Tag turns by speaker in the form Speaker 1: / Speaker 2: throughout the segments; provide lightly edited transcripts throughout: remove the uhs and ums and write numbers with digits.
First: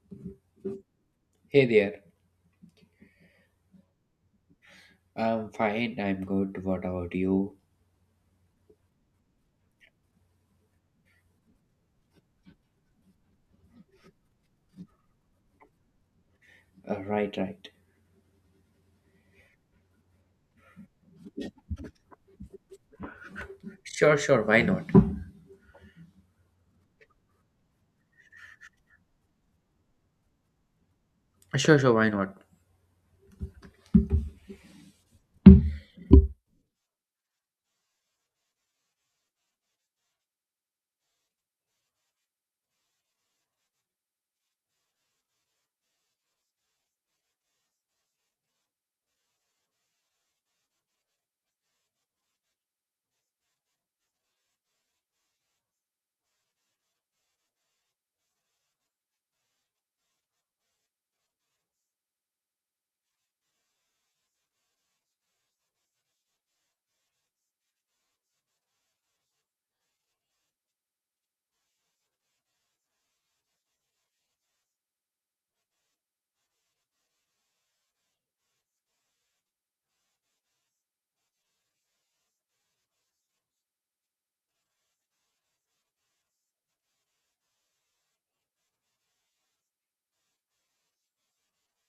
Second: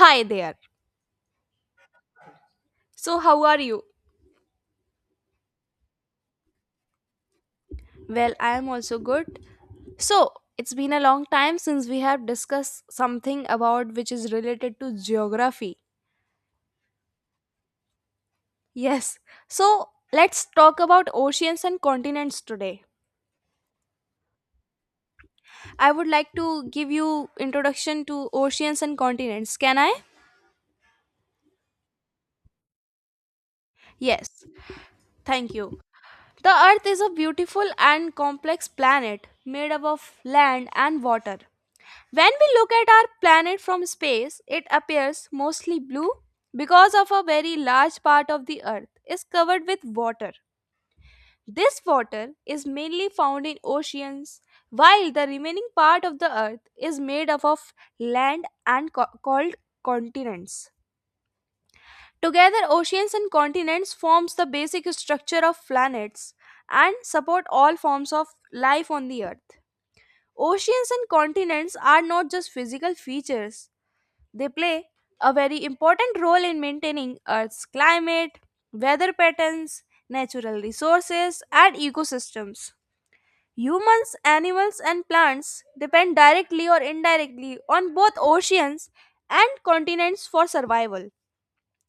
Speaker 1: Hi there.
Speaker 2: Hey there.
Speaker 1: So, how are you?
Speaker 2: I'm fine. I'm good. What about you?
Speaker 1: Well, I am also good. So, it's been a long time since we have discussed something about which is related to geography.
Speaker 2: Right, right.
Speaker 1: Yes. So, let's talk about oceans and continents today.
Speaker 2: Sure, sure, why not?
Speaker 1: I would like to give you introduction to oceans and continents. Can I?
Speaker 2: Sure, sure, why not?
Speaker 1: Yes. Thank you. The earth is a beautiful and complex planet made up of land and water. When we look at our planet from space, it appears mostly blue because of a very large part of the earth is covered with water. This water is mainly found in oceans, while the remaining part of the earth is made up of land and called continents. Together, oceans and continents forms the basic structure of planets and support all forms of life on the earth. Oceans and continents are not just physical features. They play a very important role in maintaining Earth's climate, weather patterns, natural resources, and ecosystems. Humans, animals, and plants depend directly or indirectly on both oceans and continents for survival.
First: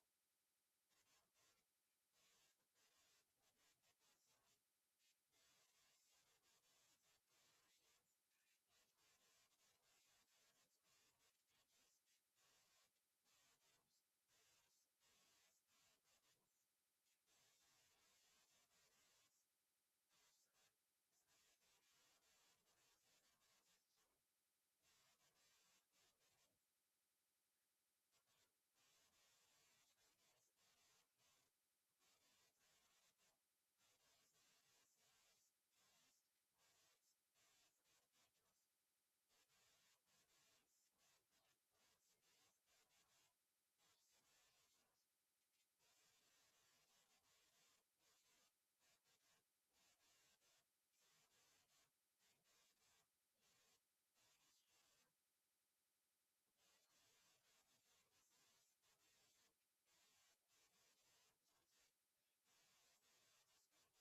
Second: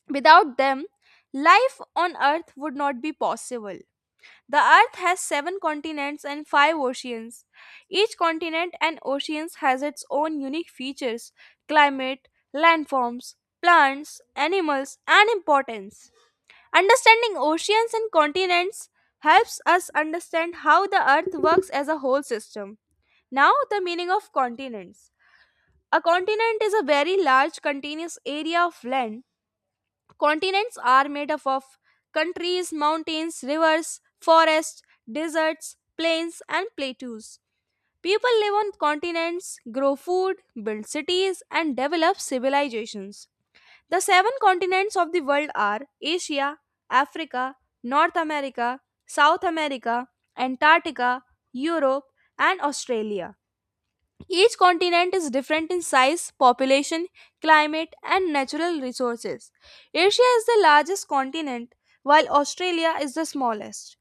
Speaker 1: Without them, life on Earth would not be possible. The Earth has seven continents and five oceans. Each continent and oceans has its own unique features, climate, landforms, plants, animals, and importance. Understanding oceans and continents helps us understand how the Earth works as a whole system. Now, the meaning of continents. A continent is a very large continuous area of land. Continents are made up of countries, mountains, rivers, forests, deserts, plains, and plateaus. People live on continents, grow food, build cities, and develop civilizations. The seven continents of the world are Asia, Africa, North America, South America, Antarctica, Europe, and Australia. Each continent is different in size, population, climate, and natural resources. Asia is the largest continent, while Australia is the smallest.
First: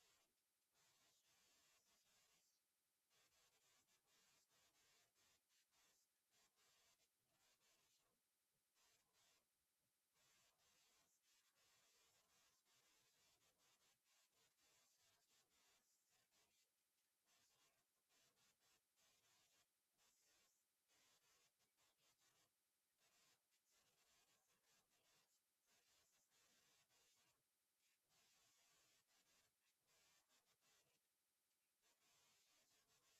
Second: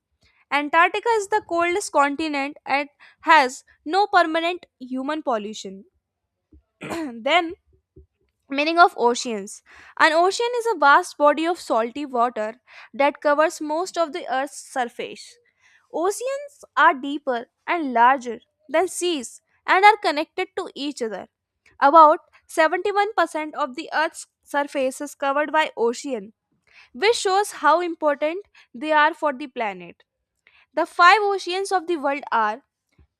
Speaker 1: Antarctica is the coldest continent and has no permanent human pollution. Then meaning of oceans. An ocean is a vast body of salty water that covers most of the Earth's surface. Oceans are deeper and larger than seas and are connected to each other. About 71% of the Earth's surface is covered by ocean, which shows how important they are for the planet. The five oceans of the world are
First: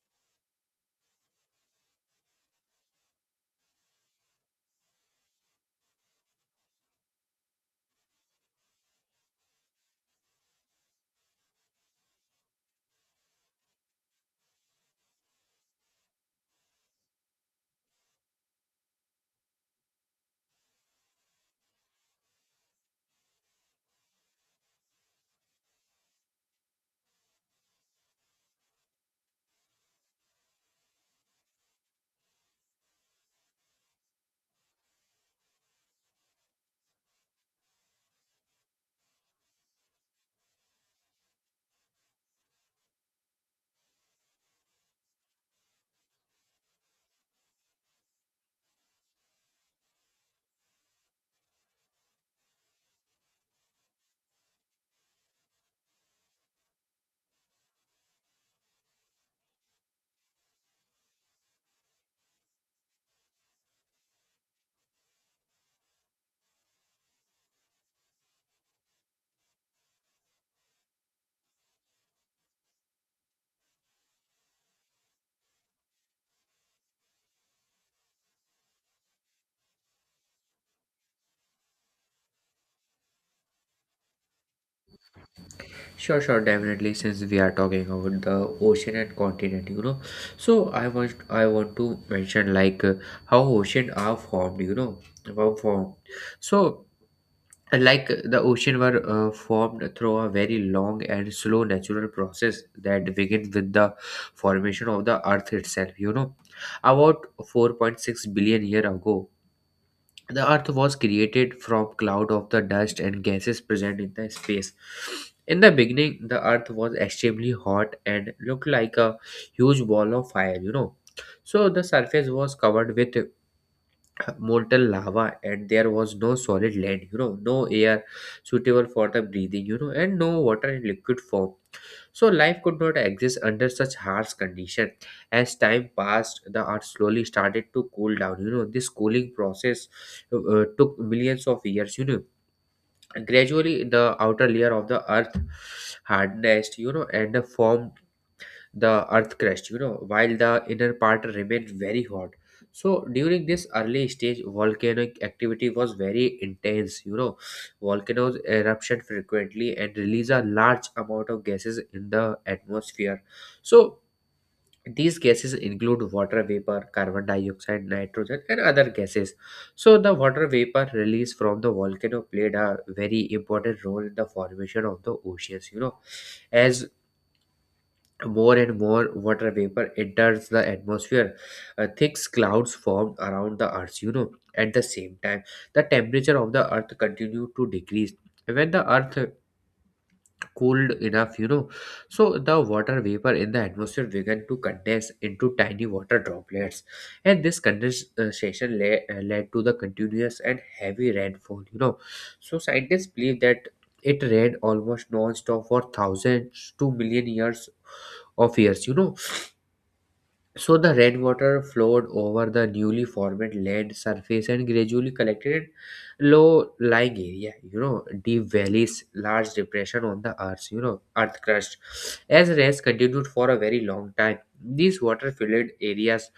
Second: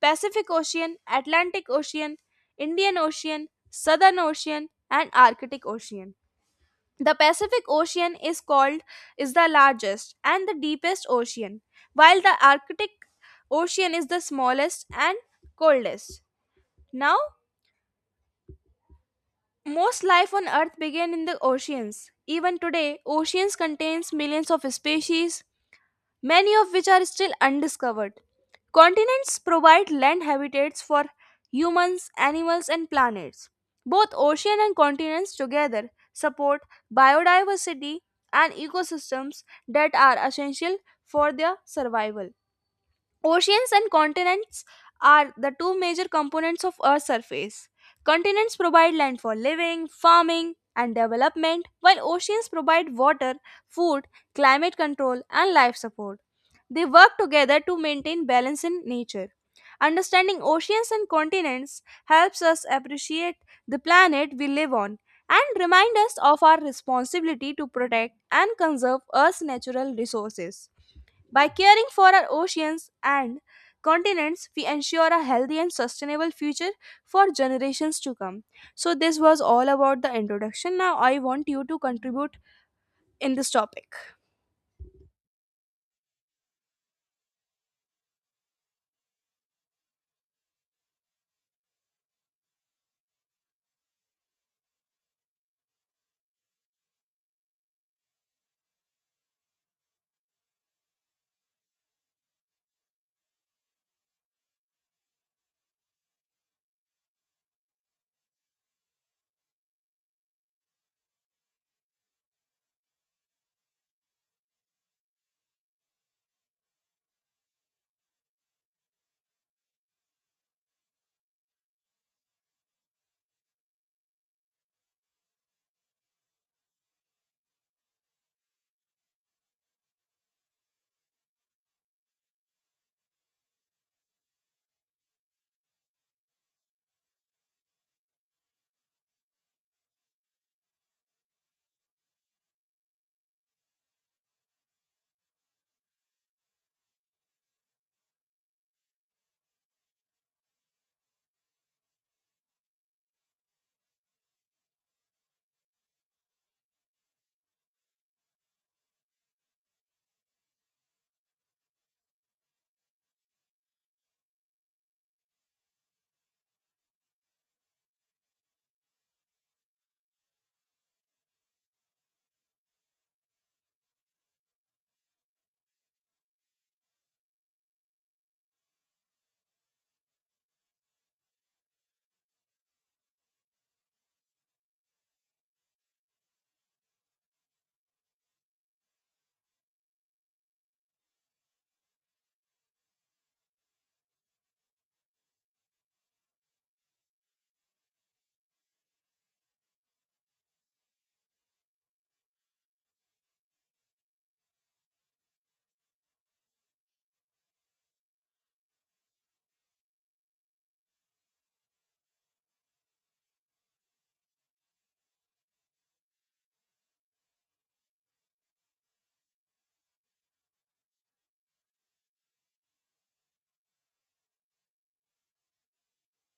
Speaker 1: Pacific Ocean, Atlantic Ocean, Indian Ocean, Southern Ocean, and Arctic Ocean. The Pacific Ocean is the largest and the deepest ocean, while the Arctic Ocean is the smallest and coldest. Now, most life on earth began in the oceans. Even today, oceans contains millions of species, many of which are still undiscovered. Continents provide land habitats for humans, animals, and planets. Both ocean and continents together support biodiversity and ecosystems that are essential for their survival. Oceans and continents are the two major components of Earth's surface. Continents provide land for living, farming, and development, while oceans provide water, food, climate control, and life support. They work together to maintain balance in nature. Understanding oceans and continents helps us appreciate the planet we live on and remind us of our responsibility to protect and conserve Earth's natural resources. By caring for our oceans and continents, we ensure a healthy and sustainable future for generations to come. So, this was all about the introduction. Now, I want you to contribute in this topic.
Speaker 2: Sure, sure, definitely. Since we are talking about the ocean and continent, so I want to mention, like, how ocean are formed, were formed. So the ocean were formed through a very long and slow natural process that began with the formation of the earth itself, you know, about 4.6 billion year ago. The Earth was created from cloud of the dust and gases present in the space. In the beginning, the Earth was extremely hot and looked like a huge ball of fire, you know. So the surface was covered with molten lava, and there was no solid land, you know, no air suitable for the breathing, you know, and no water in liquid form, so life could not exist under such harsh condition. As time passed, the earth slowly started to cool down, you know. This cooling process took millions of years, you know. Gradually, the outer layer of the earth hardened, you know, and formed the earth crust, you know, while the inner part remained very hot. So during this early stage, volcanic activity was very intense, you know. Volcanoes eruption frequently and release a large amount of gases in the atmosphere. So these gases include water vapor, carbon dioxide, nitrogen and other gases. So the water vapor released from the volcano played a very important role in the formation of the oceans, you know. As more and more water vapor enters the atmosphere, thick clouds formed around the earth, you know. At the same time, the temperature of the earth continued to decrease. When the earth cooled enough, you know, so the water vapor in the atmosphere began to condense into tiny water droplets. And this condensation led to the continuous and heavy rainfall, you know. So scientists believe that it rained almost non-stop for thousands to million years of years, you know. So the red water flowed over the newly formed land surface and gradually collected in low-lying area. You know, deep valleys, large depression on the earth. You know, earth crust. As rains continued for a very long time, these water-filled areas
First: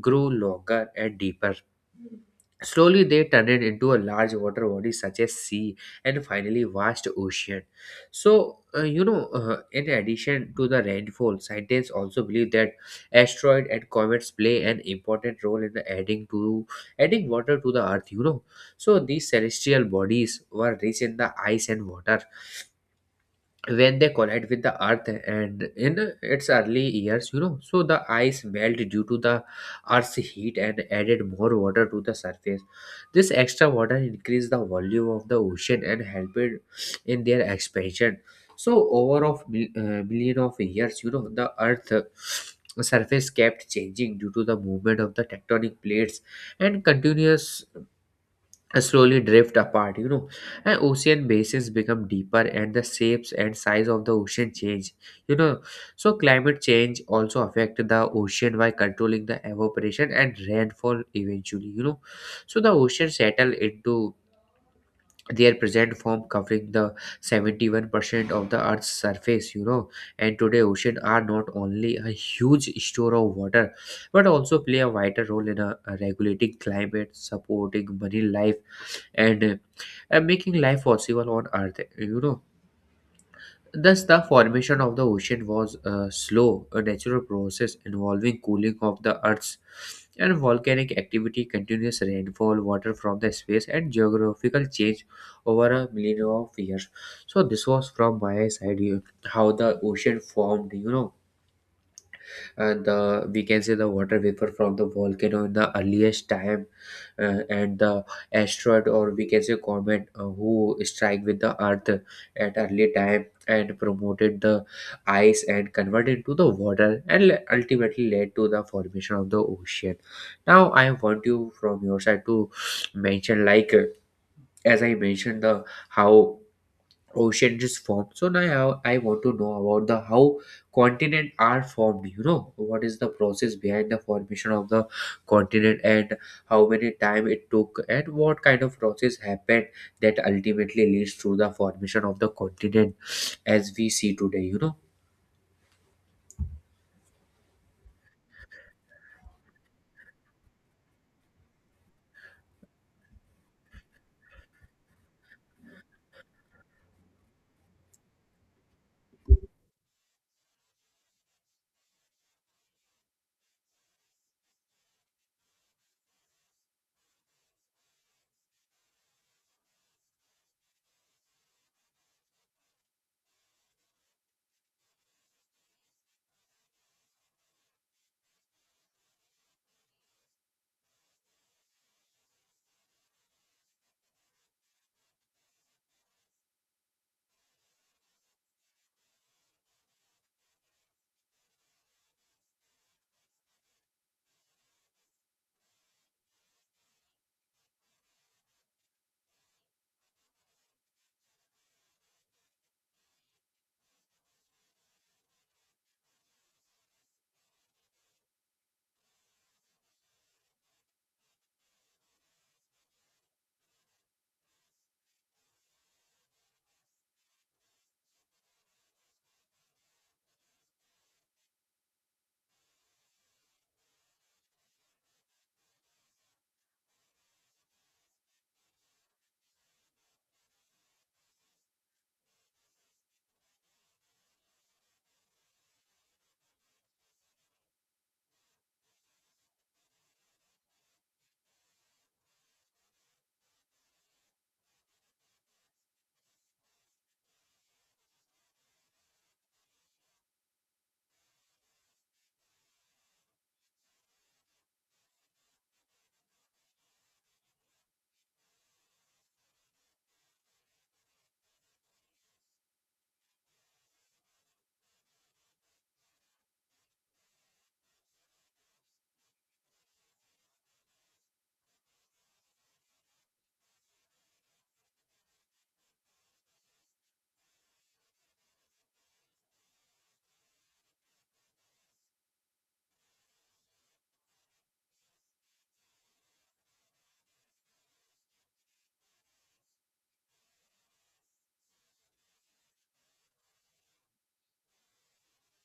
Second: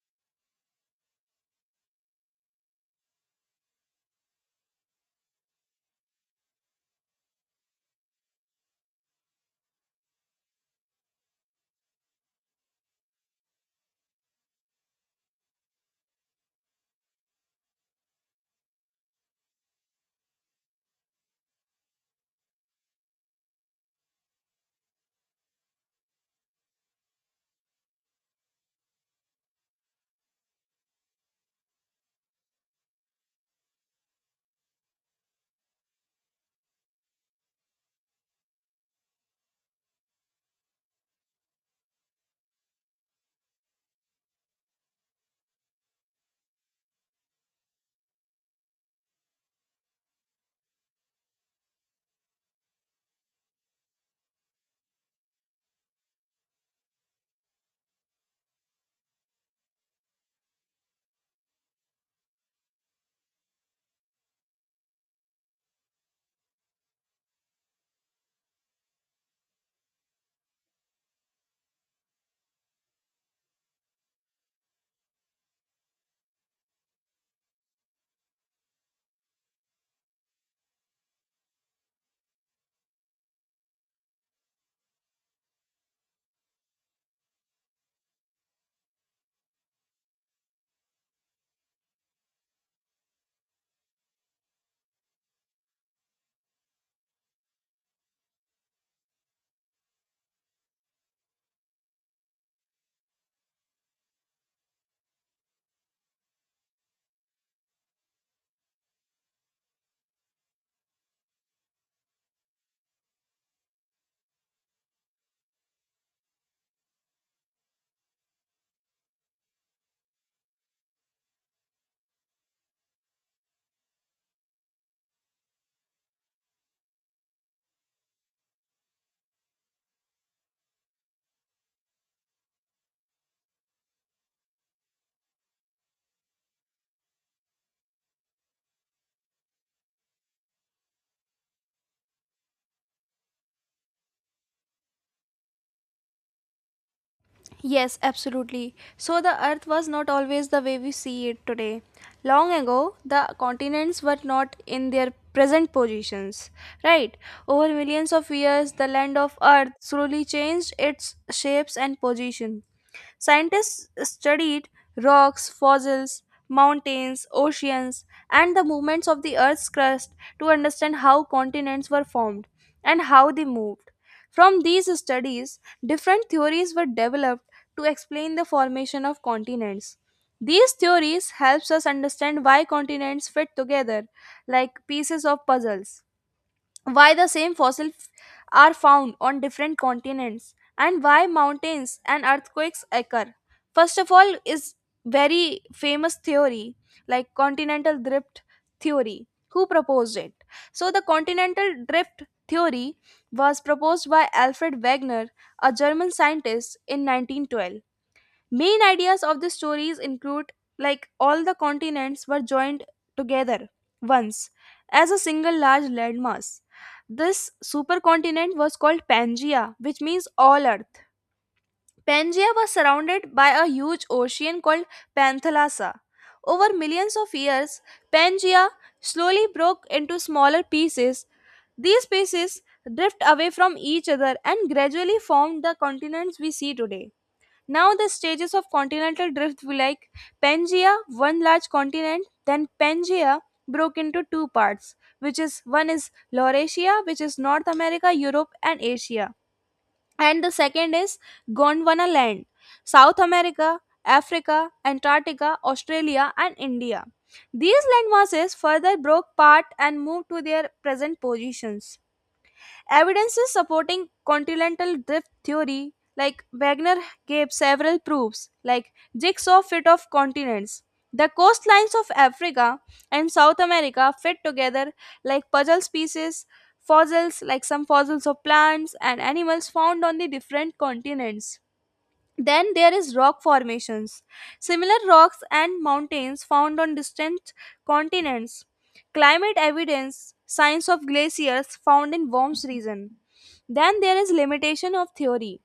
Speaker 2: grew longer and deeper. Slowly, they turned into a large water body such as sea and finally vast ocean. So, in addition to the rainfall, scientists also believe that asteroid and comets play an important role in adding water to the Earth. You know, so these celestial bodies were rich in the ice and water. When they collide with the earth and in its early years, you know, so the ice melt due to the earth's heat and added more water to the surface. This extra water increased the volume of the ocean and helped it in their expansion. So over of million of years, you know, the earth surface kept changing due to the movement of the tectonic plates, and continuous and slowly drift apart, you know. And ocean basins become deeper, and the shapes and size of the ocean change, you know. So climate change also affect the ocean by controlling the evaporation and rainfall eventually, you know. So the ocean settle into their present form covering the 71% of the earth's surface, you know. And today, ocean are not only a huge store of water, but also play a vital role in regulating climate, supporting marine life, and uh, and making life possible on earth, you know. Thus the formation of the ocean was a slow a natural process involving cooling of the earth's and volcanic activity, continuous rainfall, water from the space, and geographical change over a millennium of years. So this was from my side, you- how the ocean formed, you know. And the we can say the water vapor from the volcano in the earliest time, and the asteroid, or we can say comet, who strike with the earth at early time and promoted the ice and converted into the water and ultimately led to the formation of the ocean. Now I want you from your side to mention, like, as I mentioned the how ocean is formed, so now I want to know about the how continent are formed, you know. What is the process behind the formation of the continent, and how many time it took, and what kind of process happened that ultimately leads to the formation of the continent as we see today, you know.
Speaker 1: Yes, absolutely. So, the earth was not always the way we see it today. Long ago, the continents were not in their present positions, right? Over millions of years, the land of earth slowly changed its shapes and position. Scientists studied rocks, fossils, mountains, oceans, and the movements of the Earth's crust to understand how continents were formed and how they moved. From these studies, different theories were developed to explain the formation of continents. These theories helps us understand why continents fit together like pieces of puzzles, why the same fossils are found on different continents, and why mountains and earthquakes occur. First of all is very famous theory like continental drift theory. Who proposed it? So the continental drift theory was proposed by Alfred Wegener, a German scientist, in 1912. Main ideas of the stories include like all the continents were joined together once as a single large landmass. This supercontinent was called Pangaea, which means all earth. Pangaea was surrounded by a huge ocean called Panthalassa. Over millions of years, Pangaea slowly broke into smaller pieces. These pieces drift away from each other and gradually formed the continents we see today. Now the stages of continental drift were like Pangaea, one large continent, then Pangaea broke into two parts, which is one is Laurasia, which is North America, Europe and Asia. And the second is Gondwana land, South America, Africa, Antarctica, Australia and India. These land masses further broke apart and moved to their present positions. Evidences supporting continental drift theory, like Wagner gave several proofs, like jigsaw fit of continents. The coastlines of Africa and South America fit together like puzzle pieces. Fossils, like some fossils of plants and animals found on the different continents. Then there is rock formations. Similar rocks and mountains found on distant continents. Climate evidence, signs of glaciers found in warm region. Then there is limitation of theory.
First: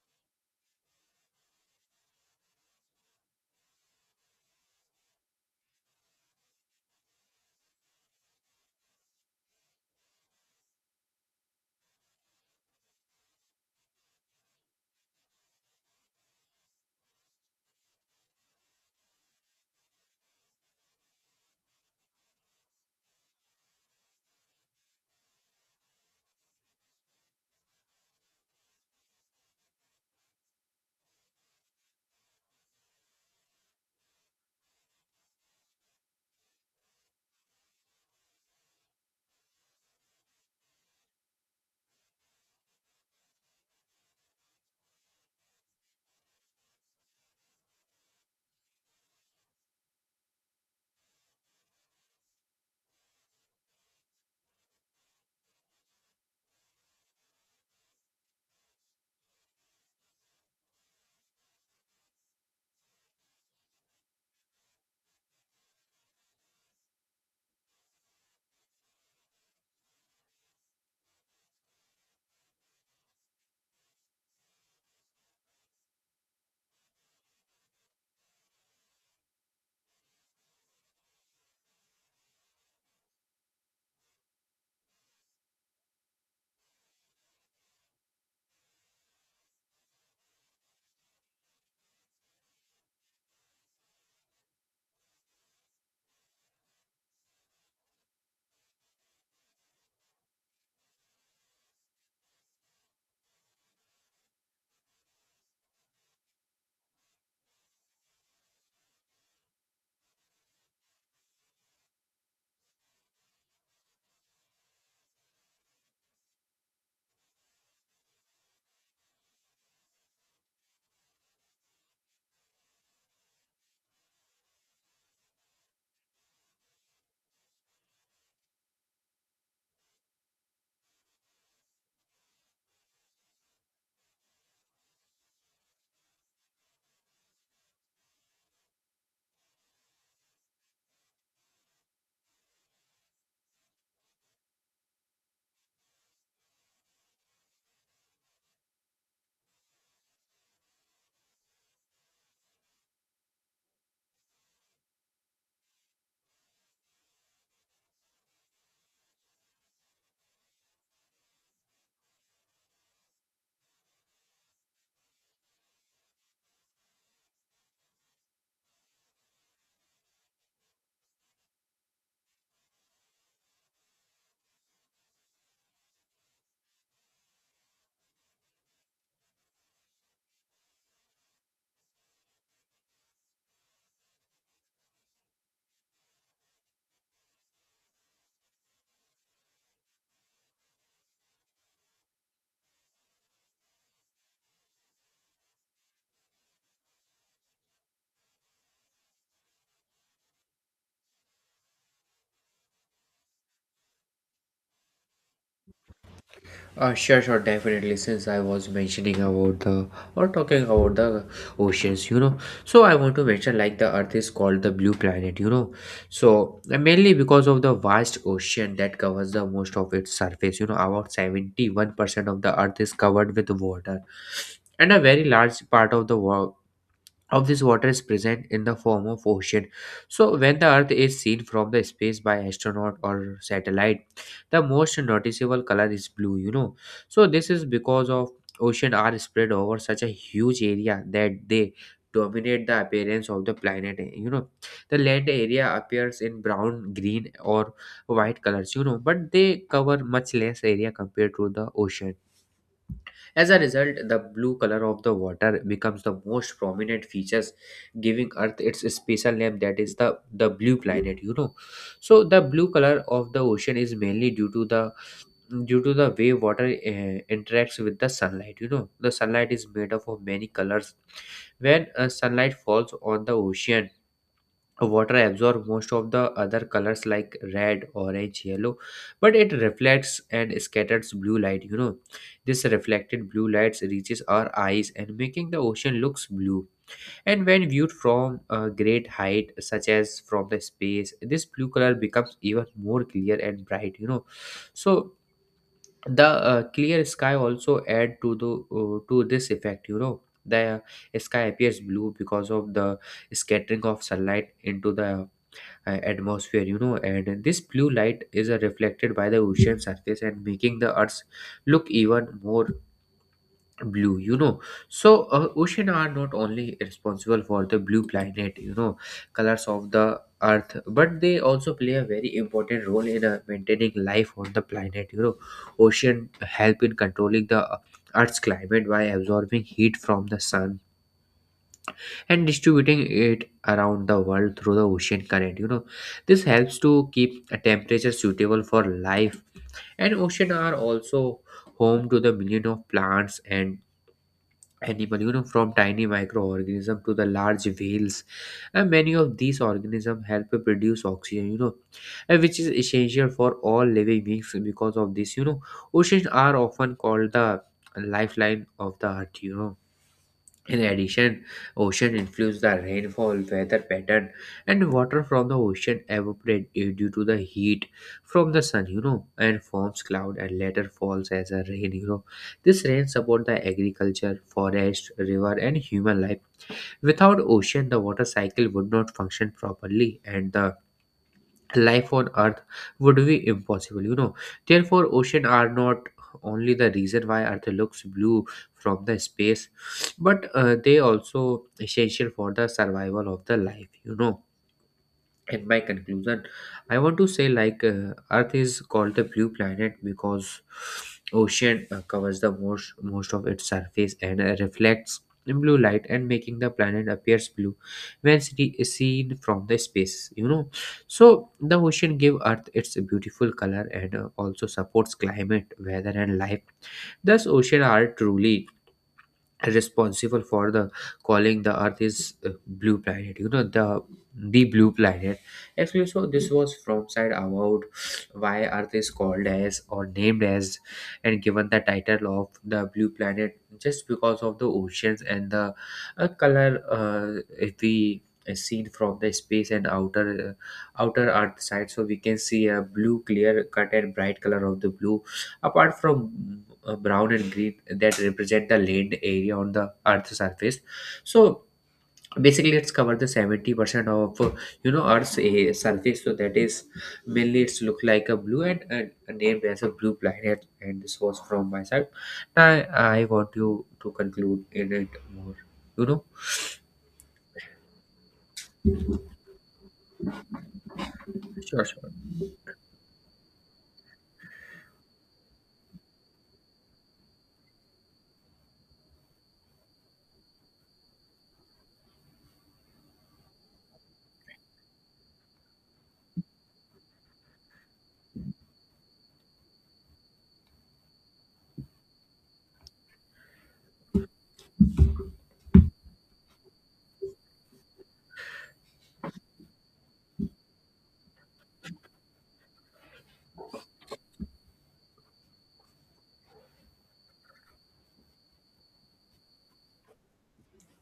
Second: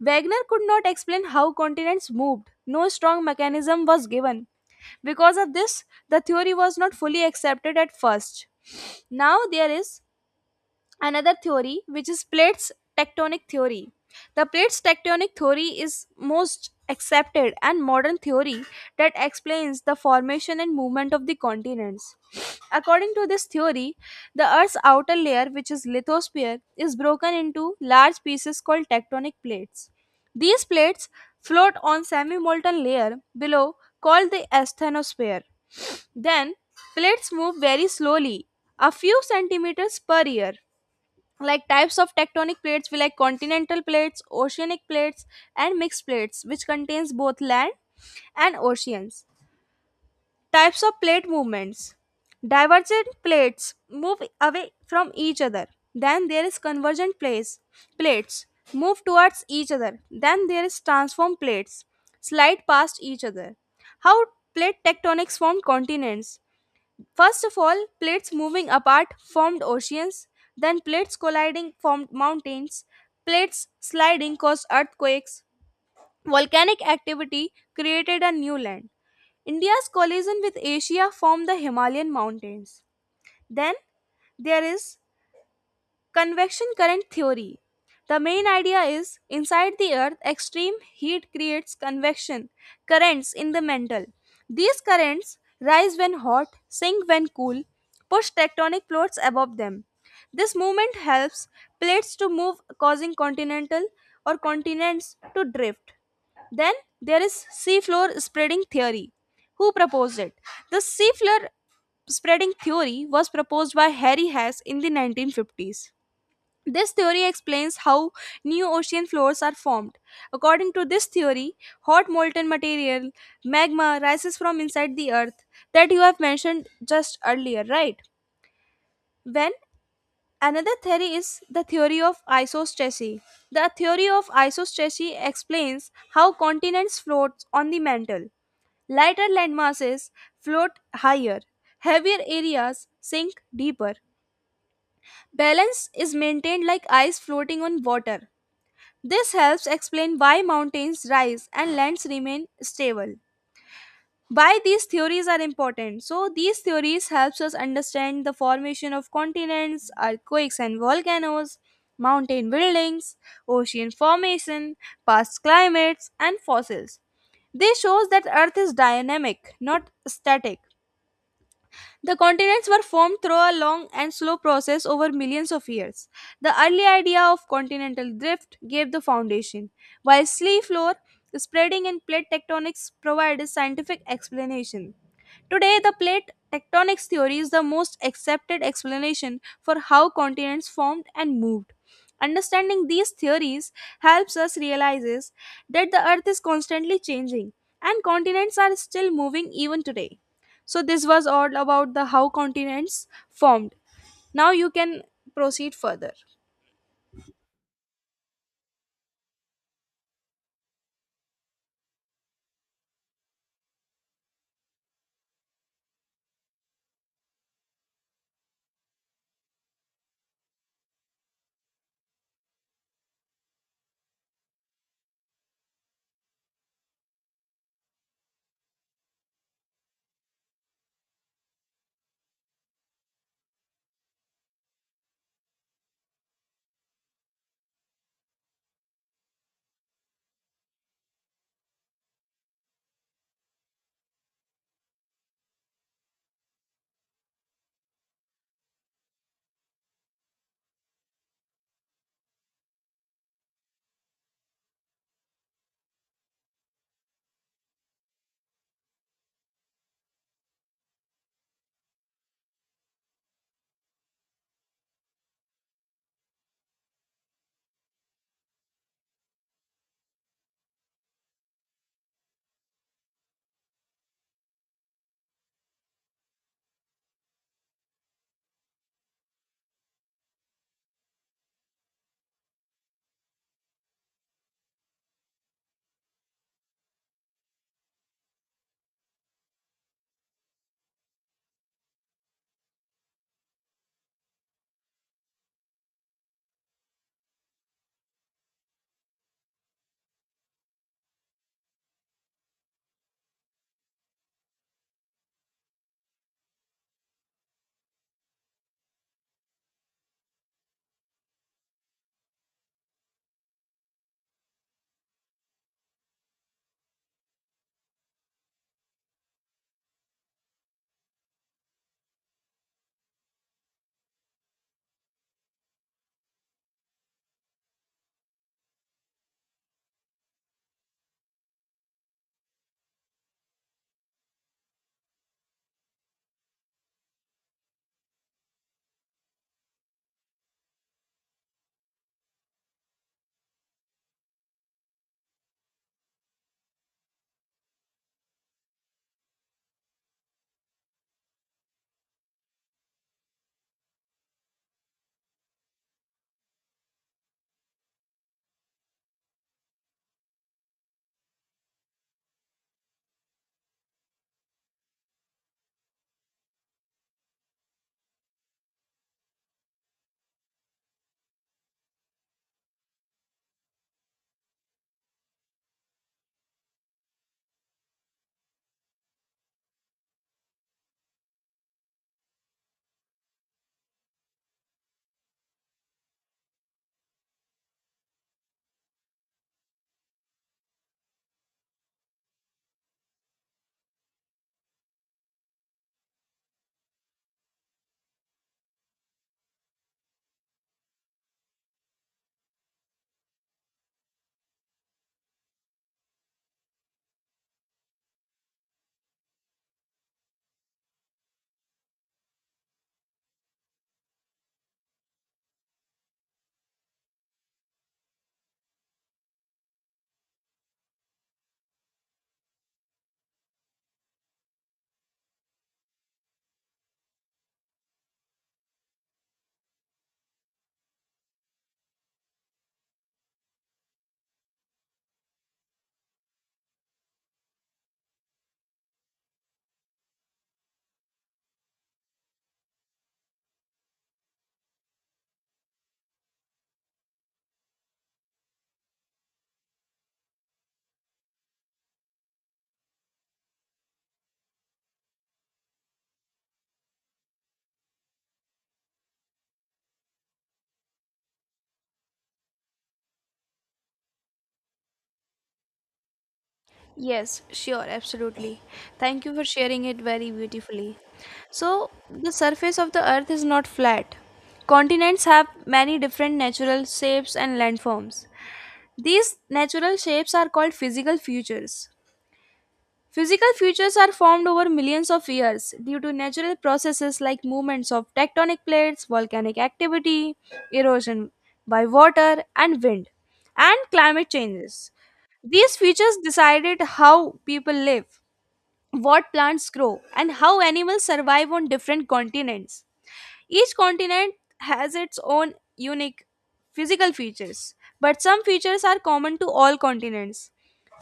Speaker 1: Wagner could not explain how continents moved. No strong mechanism was given. Because of this, the theory was not fully accepted at first. Now there is another theory which is plates tectonic theory. The plates tectonic theory is most accepted and modern theory that explains the formation and movement of the continents. According to this theory, the earth's outer layer, which is lithosphere, is broken into large pieces called tectonic plates. These plates float on semi-molten layer below called the asthenosphere. Then plates move very slowly, a few centimeters per year. Like types of tectonic plates, we like continental plates, oceanic plates, and mixed plates which contains both land and oceans. Types of plate movements: divergent plates move away from each other, then there is convergent plates, plates move towards each other, then there is transform plates, slide past each other. How plate tectonics form continents. First of all, plates moving apart formed oceans, then plates colliding formed mountains, plates sliding caused earthquakes. Volcanic activity created a new land. India's collision with Asia formed the Himalayan mountains. Then there is convection current theory. The main idea is inside the earth, extreme heat creates convection currents in the mantle. These currents rise when hot, sink when cool, push tectonic plates above them. This movement helps plates to move, causing continental or continents to drift. Then there is seafloor spreading theory. Who proposed it? The seafloor spreading theory was proposed by Harry Hess in the 1950s. This theory explains how new ocean floors are formed. According to this theory, hot molten material, magma, rises from inside the earth that you have mentioned just earlier, right? When another theory is the theory of isostasy. The theory of isostasy explains how continents float on the mantle. Lighter landmasses float higher, heavier areas sink deeper. Balance is maintained like ice floating on water. This helps explain why mountains rise and lands remain stable. Why these theories are important. So these theories helps us understand the formation of continents, earthquakes and volcanoes, mountain buildings, ocean formation, past climates and fossils. This shows that earth is dynamic, not static. The continents were formed through a long and slow process over millions of years. The early idea of continental drift gave the foundation, while sea floor spreading and plate tectonics provide a scientific explanation. Today, the plate tectonics theory is the most accepted explanation for how continents formed and moved. Understanding these theories helps us realize that the earth is constantly changing and continents are still moving even today. So this was all about the how continents formed. Now you can proceed further.
Speaker 2: Sure, sure, definitely. Since I was mentioning about the or talking about the oceans, you know, so I want to mention, like, the Earth is called the blue planet, you know, so mainly because of the vast ocean that covers the most of its surface, you know, about 71% of the Earth is covered with water, and a very large part of the world of this water is present in the form of ocean. So when the earth is seen from the space by astronaut or satellite, the most noticeable color is blue, you know. So this is because of ocean are spread over such a huge area that they dominate the appearance of the planet, you know. The land area appears in brown, green or white colors, you know, but they cover much less area compared to the ocean. As a result, the blue color of the water becomes the most prominent features, giving Earth its special name, that is the blue planet, you know. So the blue color of the ocean is mainly due to the way water interacts with the sunlight, you know. The sunlight is made up of many colors. When sunlight falls on the ocean, water absorbs most of the other colors like red, orange, yellow, but it reflects and scatters blue light, you know. This reflected blue lights reaches our eyes and making the ocean looks blue. And when viewed from a great height such as from the space, this blue color becomes even more clear and bright, you know. So the clear sky also add to the to this effect, you know. The sky appears blue because of the scattering of sunlight into the atmosphere, you know, and this blue light is reflected by the ocean surface and making the earth look even more blue, you know. So ocean are not only responsible for the blue planet, you know, colors of the earth, but they also play a very important role in maintaining life on the planet, you know. Ocean help in controlling the earth's climate by absorbing heat from the sun and distributing it around the world through the ocean current, you know. This helps to keep a temperature suitable for life. And ocean are also home to the million of plants and animal, you know, from tiny microorganism to the large whales, and many of these organisms help to produce oxygen, you know, and which is essential for all living beings. Because of this, you know, oceans are often called the lifeline of the earth, you know. In addition, ocean influence the rainfall, weather pattern, and water from the ocean evaporate due to the heat from the sun, you know, and forms cloud and later falls as a rain, you know. This rain support the agriculture, forest, river, and human life. Without ocean, the water cycle would not function properly, and the life on earth would be impossible. Therefore, ocean are not only the reason why earth looks blue from the space, but they also essential for the survival of the life. In my conclusion, I want to say like earth is called the blue planet because ocean covers the most of its surface and reflects blue light and making the planet appears blue when seen from the space. So the ocean give earth its beautiful color and also supports climate, weather, and life. Thus, ocean are truly responsible for the calling the earth is blue planet, the blue planet actually. So this was from side about why earth is called as or named as and given the title of the blue planet just because of the oceans and the color. If we seen from the space and outer earth side, so we can see a blue clear cut and bright color of the blue apart from brown and green that represent the land area on the earth's surface. So basically it's covered the 70% of earth's surface, so that is mainly it's look like a blue, and named as a blue planet, and this was from my side. Now I want you to conclude in it more you know
Speaker 1: Yes, sure, absolutely. Thank you for sharing it very beautifully.
Speaker 2: Sure,
Speaker 1: So,
Speaker 2: sure.
Speaker 1: the surface of the earth is not flat. Continents have many different natural shapes and landforms. These natural shapes are called physical features. Physical features are formed over millions of years due to natural processes like movements of tectonic plates, volcanic activity, erosion by water and wind, and climate changes. These features decided how people live, what plants grow, and how animals survive on different continents. Each continent has its own unique physical features, but some features are common to all continents.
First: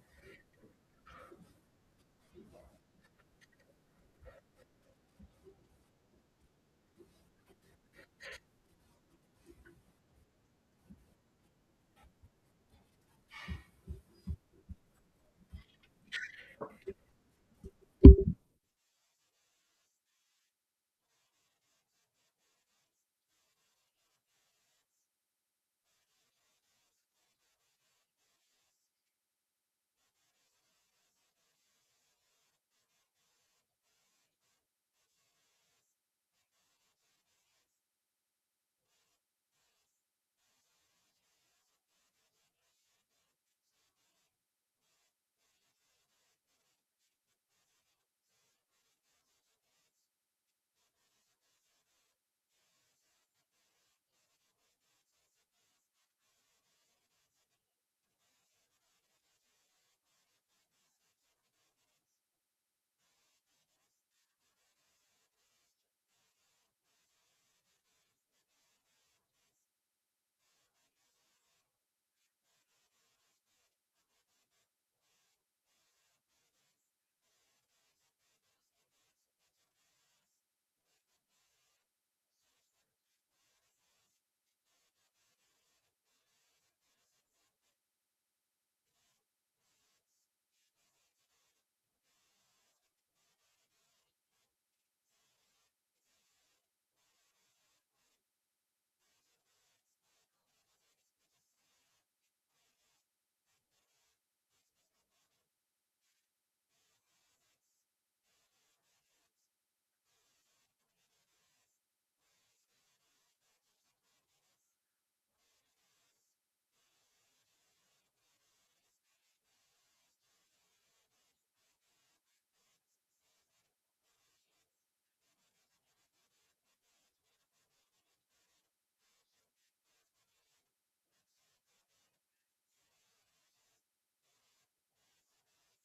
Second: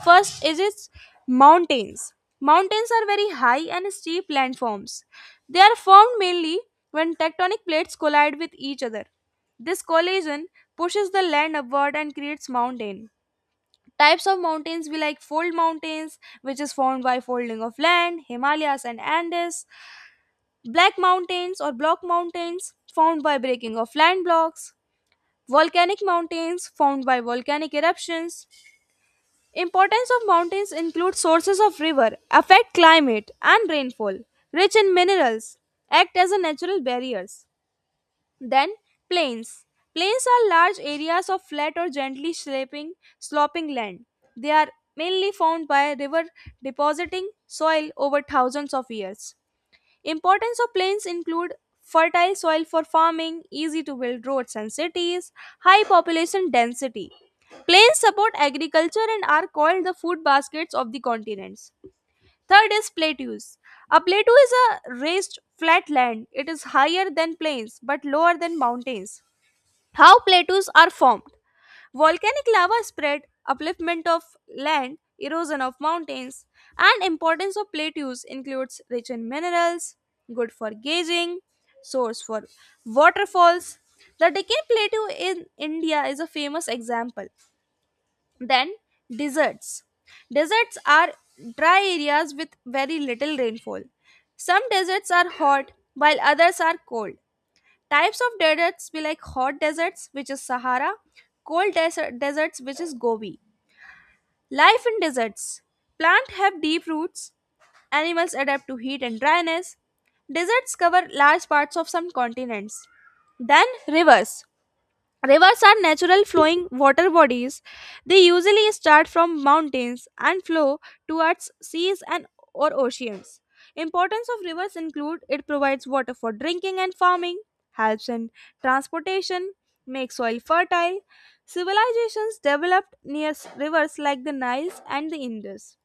Speaker 1: First is its mountains. Mountains are very high and steep landforms. They are formed mainly when tectonic plates collide with each other. This collision pushes the land upward and creates mountain. Types of mountains we like fold mountains, which is formed by folding of land, Himalayas and Andes, black mountains or block mountains formed by breaking of land blocks. Volcanic mountains formed by volcanic eruptions. Importance of mountains include sources of river, affect climate and rainfall, rich in minerals, act as a natural barriers. Then plains. Plains are large areas of flat or gently sloping land. They are mainly formed by river depositing soil over thousands of years. Importance of plains include fertile soil for farming, easy to build roads and cities, high population density. Plains support agriculture and are called the food baskets of the continents. Third is plateaus. A plateau is a raised flat land. It is higher than plains but lower than mountains. How plateaus are formed? Volcanic lava spread, upliftment of land, erosion of mountains, and importance of plateaus includes rich in minerals, good for gauging, source for waterfalls. The Deccan Plateau in India is a famous example. Then deserts. Deserts are dry areas with very little rainfall. Some deserts are hot while others are cold. Types of deserts be like hot deserts, which is Sahara, cold desert deserts, which is Gobi. Life in deserts. Plants have deep roots. Animals adapt to heat and dryness. Deserts cover large parts of some continents. Then rivers. Rivers are natural flowing water bodies. They usually start from mountains and flow towards seas and or oceans. Importance of rivers include it provides water for drinking and farming, helps in transportation, makes soil fertile. Civilizations developed near rivers like the Nile and the Indus.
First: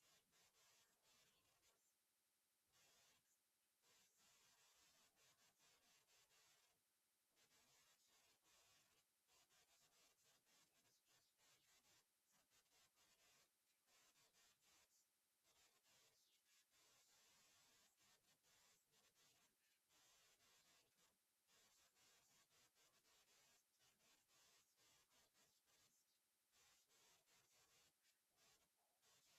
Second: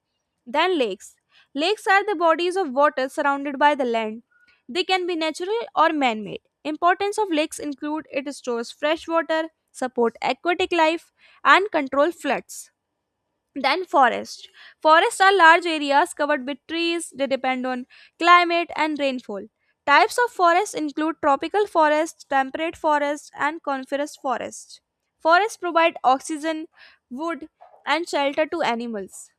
Speaker 1: Then lakes. Lakes are the bodies of water surrounded by the land. They can be natural or man-made. Importance of lakes include it stores fresh water, support aquatic life, and control floods. Then forest. Forests are large areas covered with trees. They depend on climate and rainfall. Types of forests include tropical forests, temperate forests, and coniferous forests. Forests provide oxygen, wood, and shelter to animals.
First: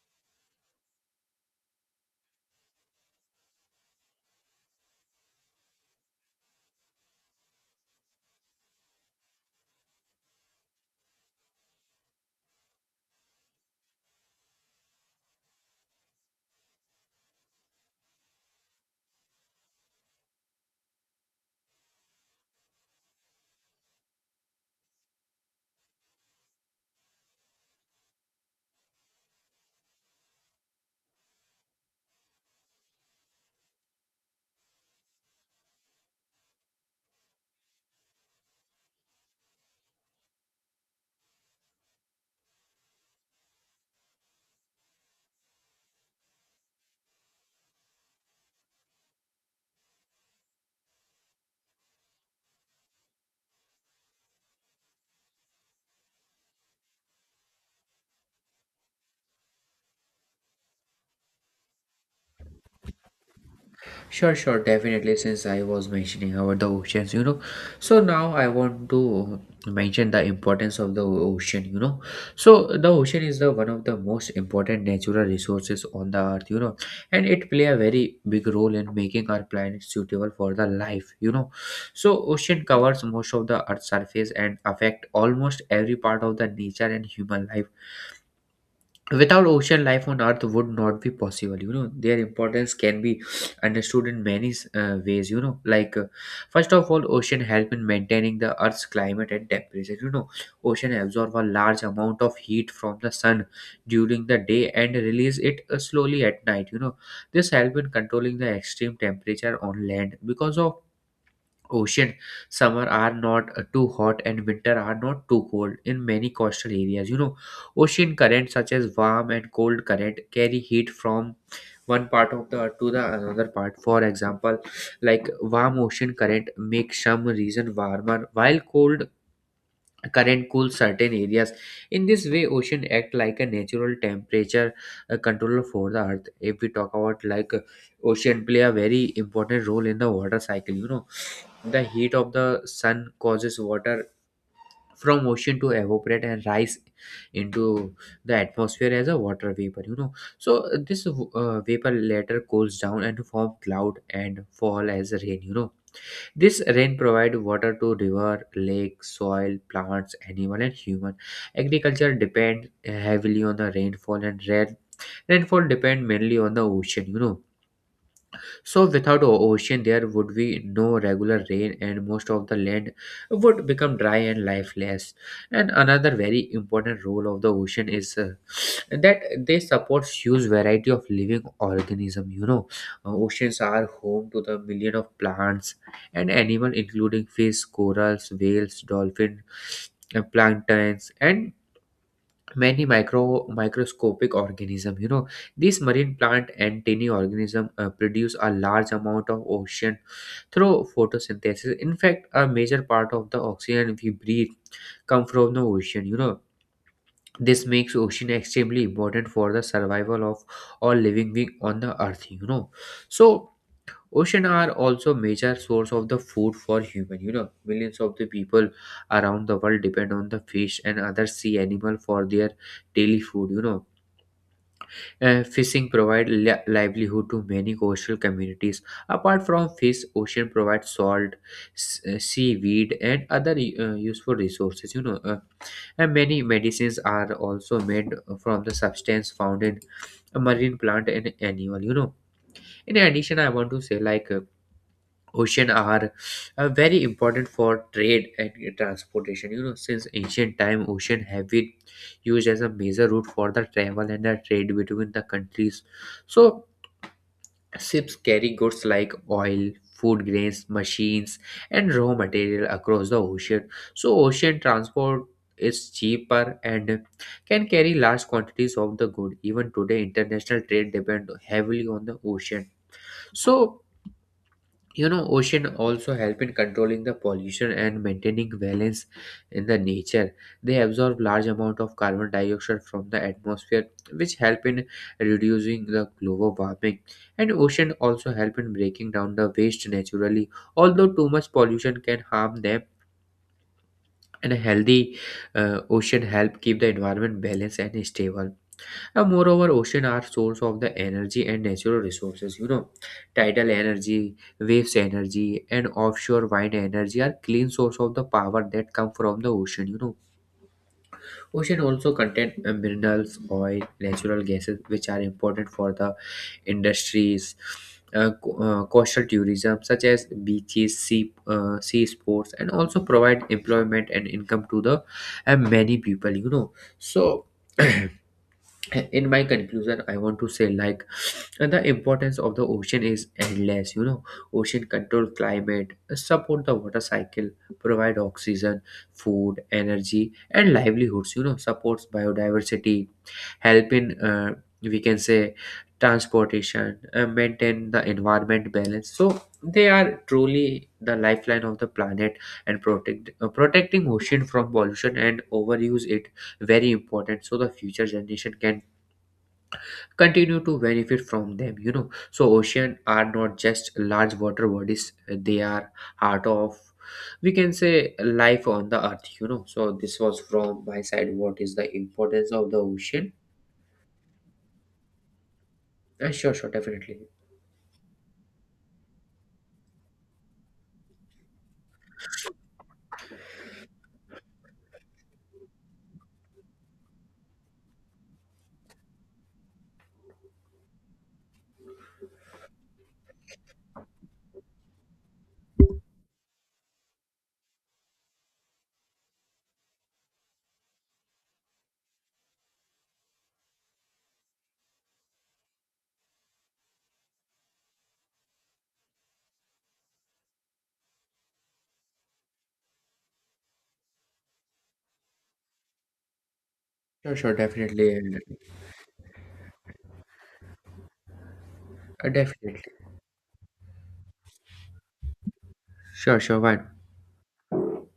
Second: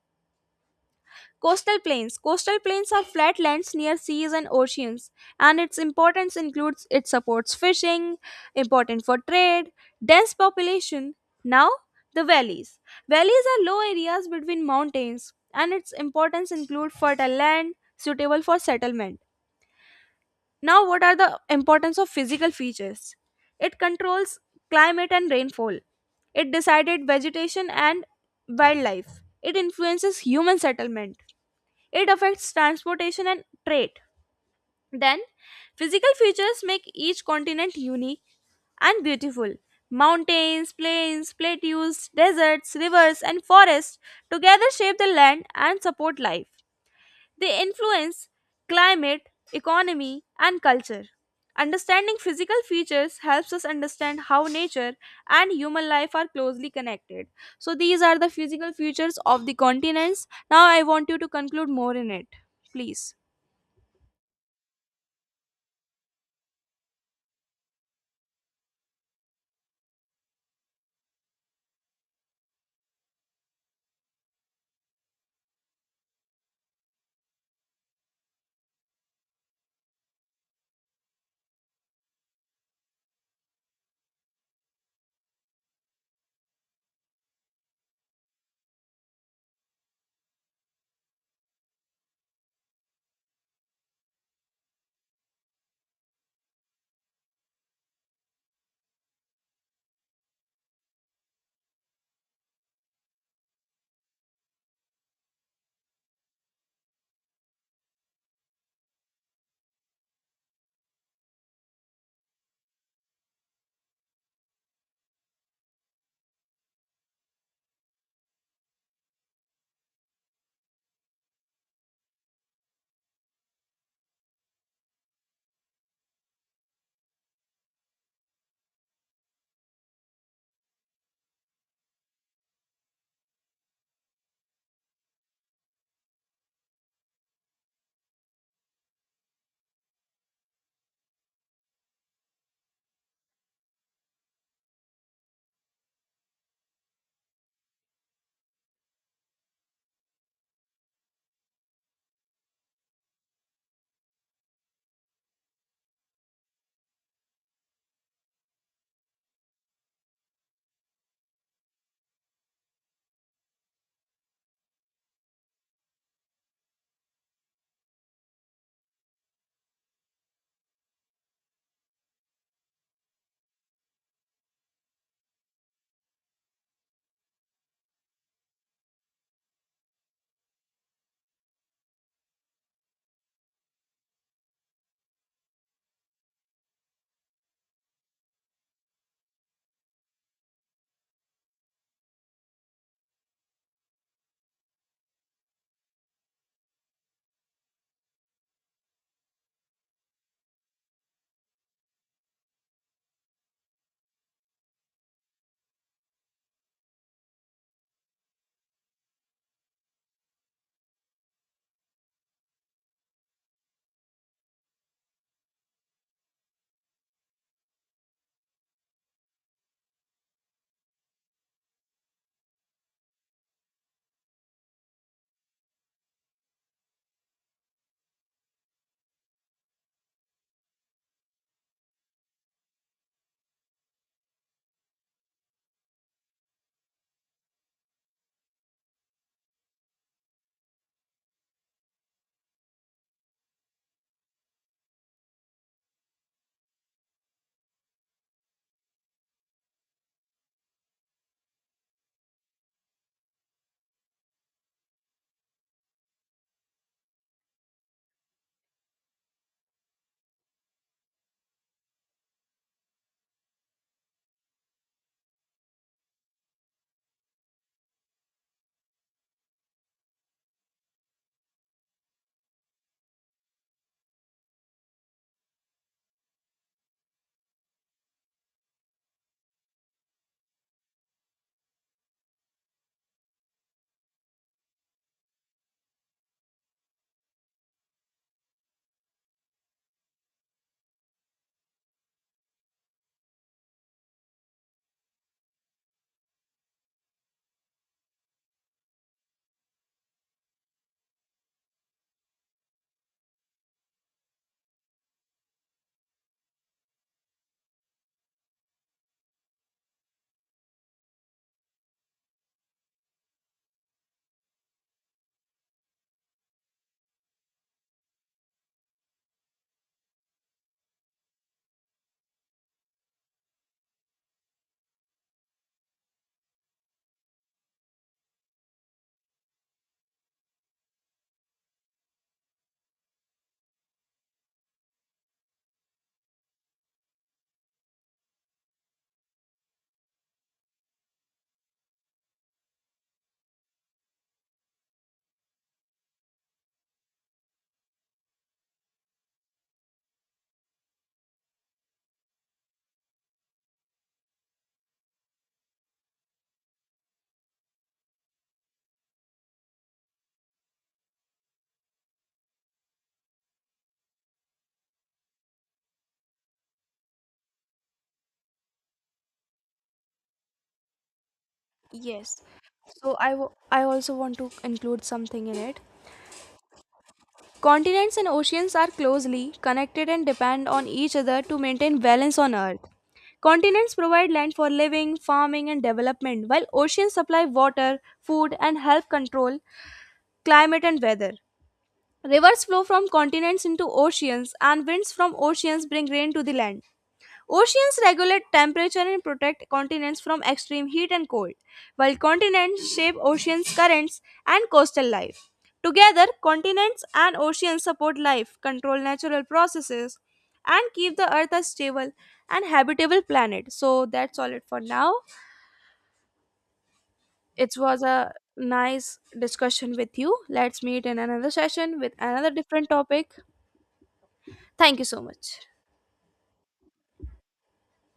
Speaker 1: Coastal plains. Coastal plains are flat lands near seas and oceans, and its importance includes it supports fishing, important for trade, dense population. Now, the valleys. Valleys are low areas between mountains, and its importance include fertile land suitable for settlement. Now, what are the importance of physical features? It controls climate and rainfall. It decided vegetation and wildlife. It influences human settlement, it affects transportation and trade. Then, physical features make each continent unique and beautiful. Mountains, plains, plateaus, deserts, rivers, and forests together shape the land and support life. They influence climate, economy, and culture. Understanding physical features helps us understand how nature and human life are closely connected. So, these are the physical features of the continents. Now, I want you to conclude more in it, please.
Speaker 2: Sure, sure, definitely. Since I was mentioning about the oceans, so now I want to mention the importance of the ocean. So the ocean is the one of the most important natural resources on the earth, and it play a very big role in making our planet suitable for the life. So ocean covers most of the earth's surface and affect almost every part of the nature and human life without ocean life on earth would not be possible. Their importance can be understood in many ways, like first of all, ocean help in maintaining the earth's climate and temperature. Ocean absorb a large amount of heat from the sun during the day and release it slowly at night. This help in controlling the extreme temperature on land. Because of ocean, summer are not too hot and winter are not too cold in many coastal areas. Ocean currents such as warm and cold current carry heat from one part of the earth to the another part. For example, like warm ocean current makes some region warmer while cold current cools certain areas. In this way, ocean act like a natural temperature controller for the earth. If we talk about like ocean play a very important role in the water cycle. The heat of the sun causes water from ocean to evaporate and rise into the atmosphere as a water vapor. So this vapor later cools down and form cloud and fall as rain. This rain provide water to river, lake, soil, plants, animal, and human. Agriculture depend heavily on the rainfall, and rare rainfall depend mainly on the ocean. So without ocean, there would be no regular rain, and most of the land would become dry and lifeless. And another very important role of the ocean is that they support huge variety of living organism. Oceans are home to the million of plants and animal, including fish, corals, whales, dolphin, planktons, and many microscopic organism. These marine plant and tiny organism produce a large amount of oxygen through photosynthesis. In fact, a major part of the oxygen we breathe come from the ocean. This makes ocean extremely important for the survival of all living being on the earth. So ocean are also major source of the food for human. Millions of the people around the world depend on the fish and other sea animal for their daily food. Fishing provide livelihood to many coastal communities. Apart from fish, ocean provides salt, seaweed, and other useful resources. And many medicines are also made from the substance found in marine plant and animal. In addition, I want to say like, ocean are very important for trade and transportation. Since ancient time, ocean have been used as a major route for the travel and the trade between the countries. So ships carry goods like oil, food grains, machines, and raw material across the ocean. So ocean transport is cheaper and can carry large quantities of the good. Even today, international trade depend heavily on the ocean. So ocean also help in controlling the pollution and maintaining balance in the nature. They absorb large amount of carbon dioxide from the atmosphere, which help in reducing the global warming. And ocean also help in breaking down the waste naturally, although too much pollution can harm them. And a healthy ocean help keep the environment balanced and stable. And moreover, ocean are source of the energy and natural resources. Tidal energy, waves energy, and offshore wind energy are clean source of the power that come from the ocean. Ocean also contain minerals, oil, natural gases, which are important for the industries. Coastal tourism such as beaches, sea sports, and also provide employment and income to the many people. So in my conclusion, I want to say like the importance of the ocean is endless. Ocean control climate, support the water cycle, provide oxygen, food, energy, and livelihoods, supports biodiversity, help in we can say transportation, maintain the environment balance. So they are truly the lifeline of the planet. And protecting ocean from pollution and overuse it very important, so the future generation can continue to benefit from them. So ocean are not just large water bodies, they are heart of, we can say, life on the earth. So this was from my side what is the
Speaker 1: Yes.
Speaker 2: importance of the
Speaker 1: So
Speaker 2: ocean.
Speaker 1: I also want to include something in it.
Speaker 2: Sure, sure, definitely.
Speaker 1: Continents and oceans are closely connected and depend on each other to maintain balance on Earth. Continents provide land for living, farming, and development, while oceans supply water, food, and help control climate and weather. Rivers flow from continents into oceans, and winds from oceans bring rain to the land. Oceans regulate temperature and protect continents from extreme heat and cold, while continents shape oceans' currents and coastal life. Together, continents and oceans support life, control natural processes, and keep the earth a stable and habitable planet. So that's all it for now.
Speaker 2: Sure, sure,
Speaker 1: It was
Speaker 2: definitely.
Speaker 1: a nice discussion with you. Let's meet in another session with another
Speaker 2: Definitely.
Speaker 1: different topic. Thank you so much.
Speaker 2: Sure, sure, fine.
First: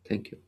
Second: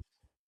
Speaker 2: Thank you.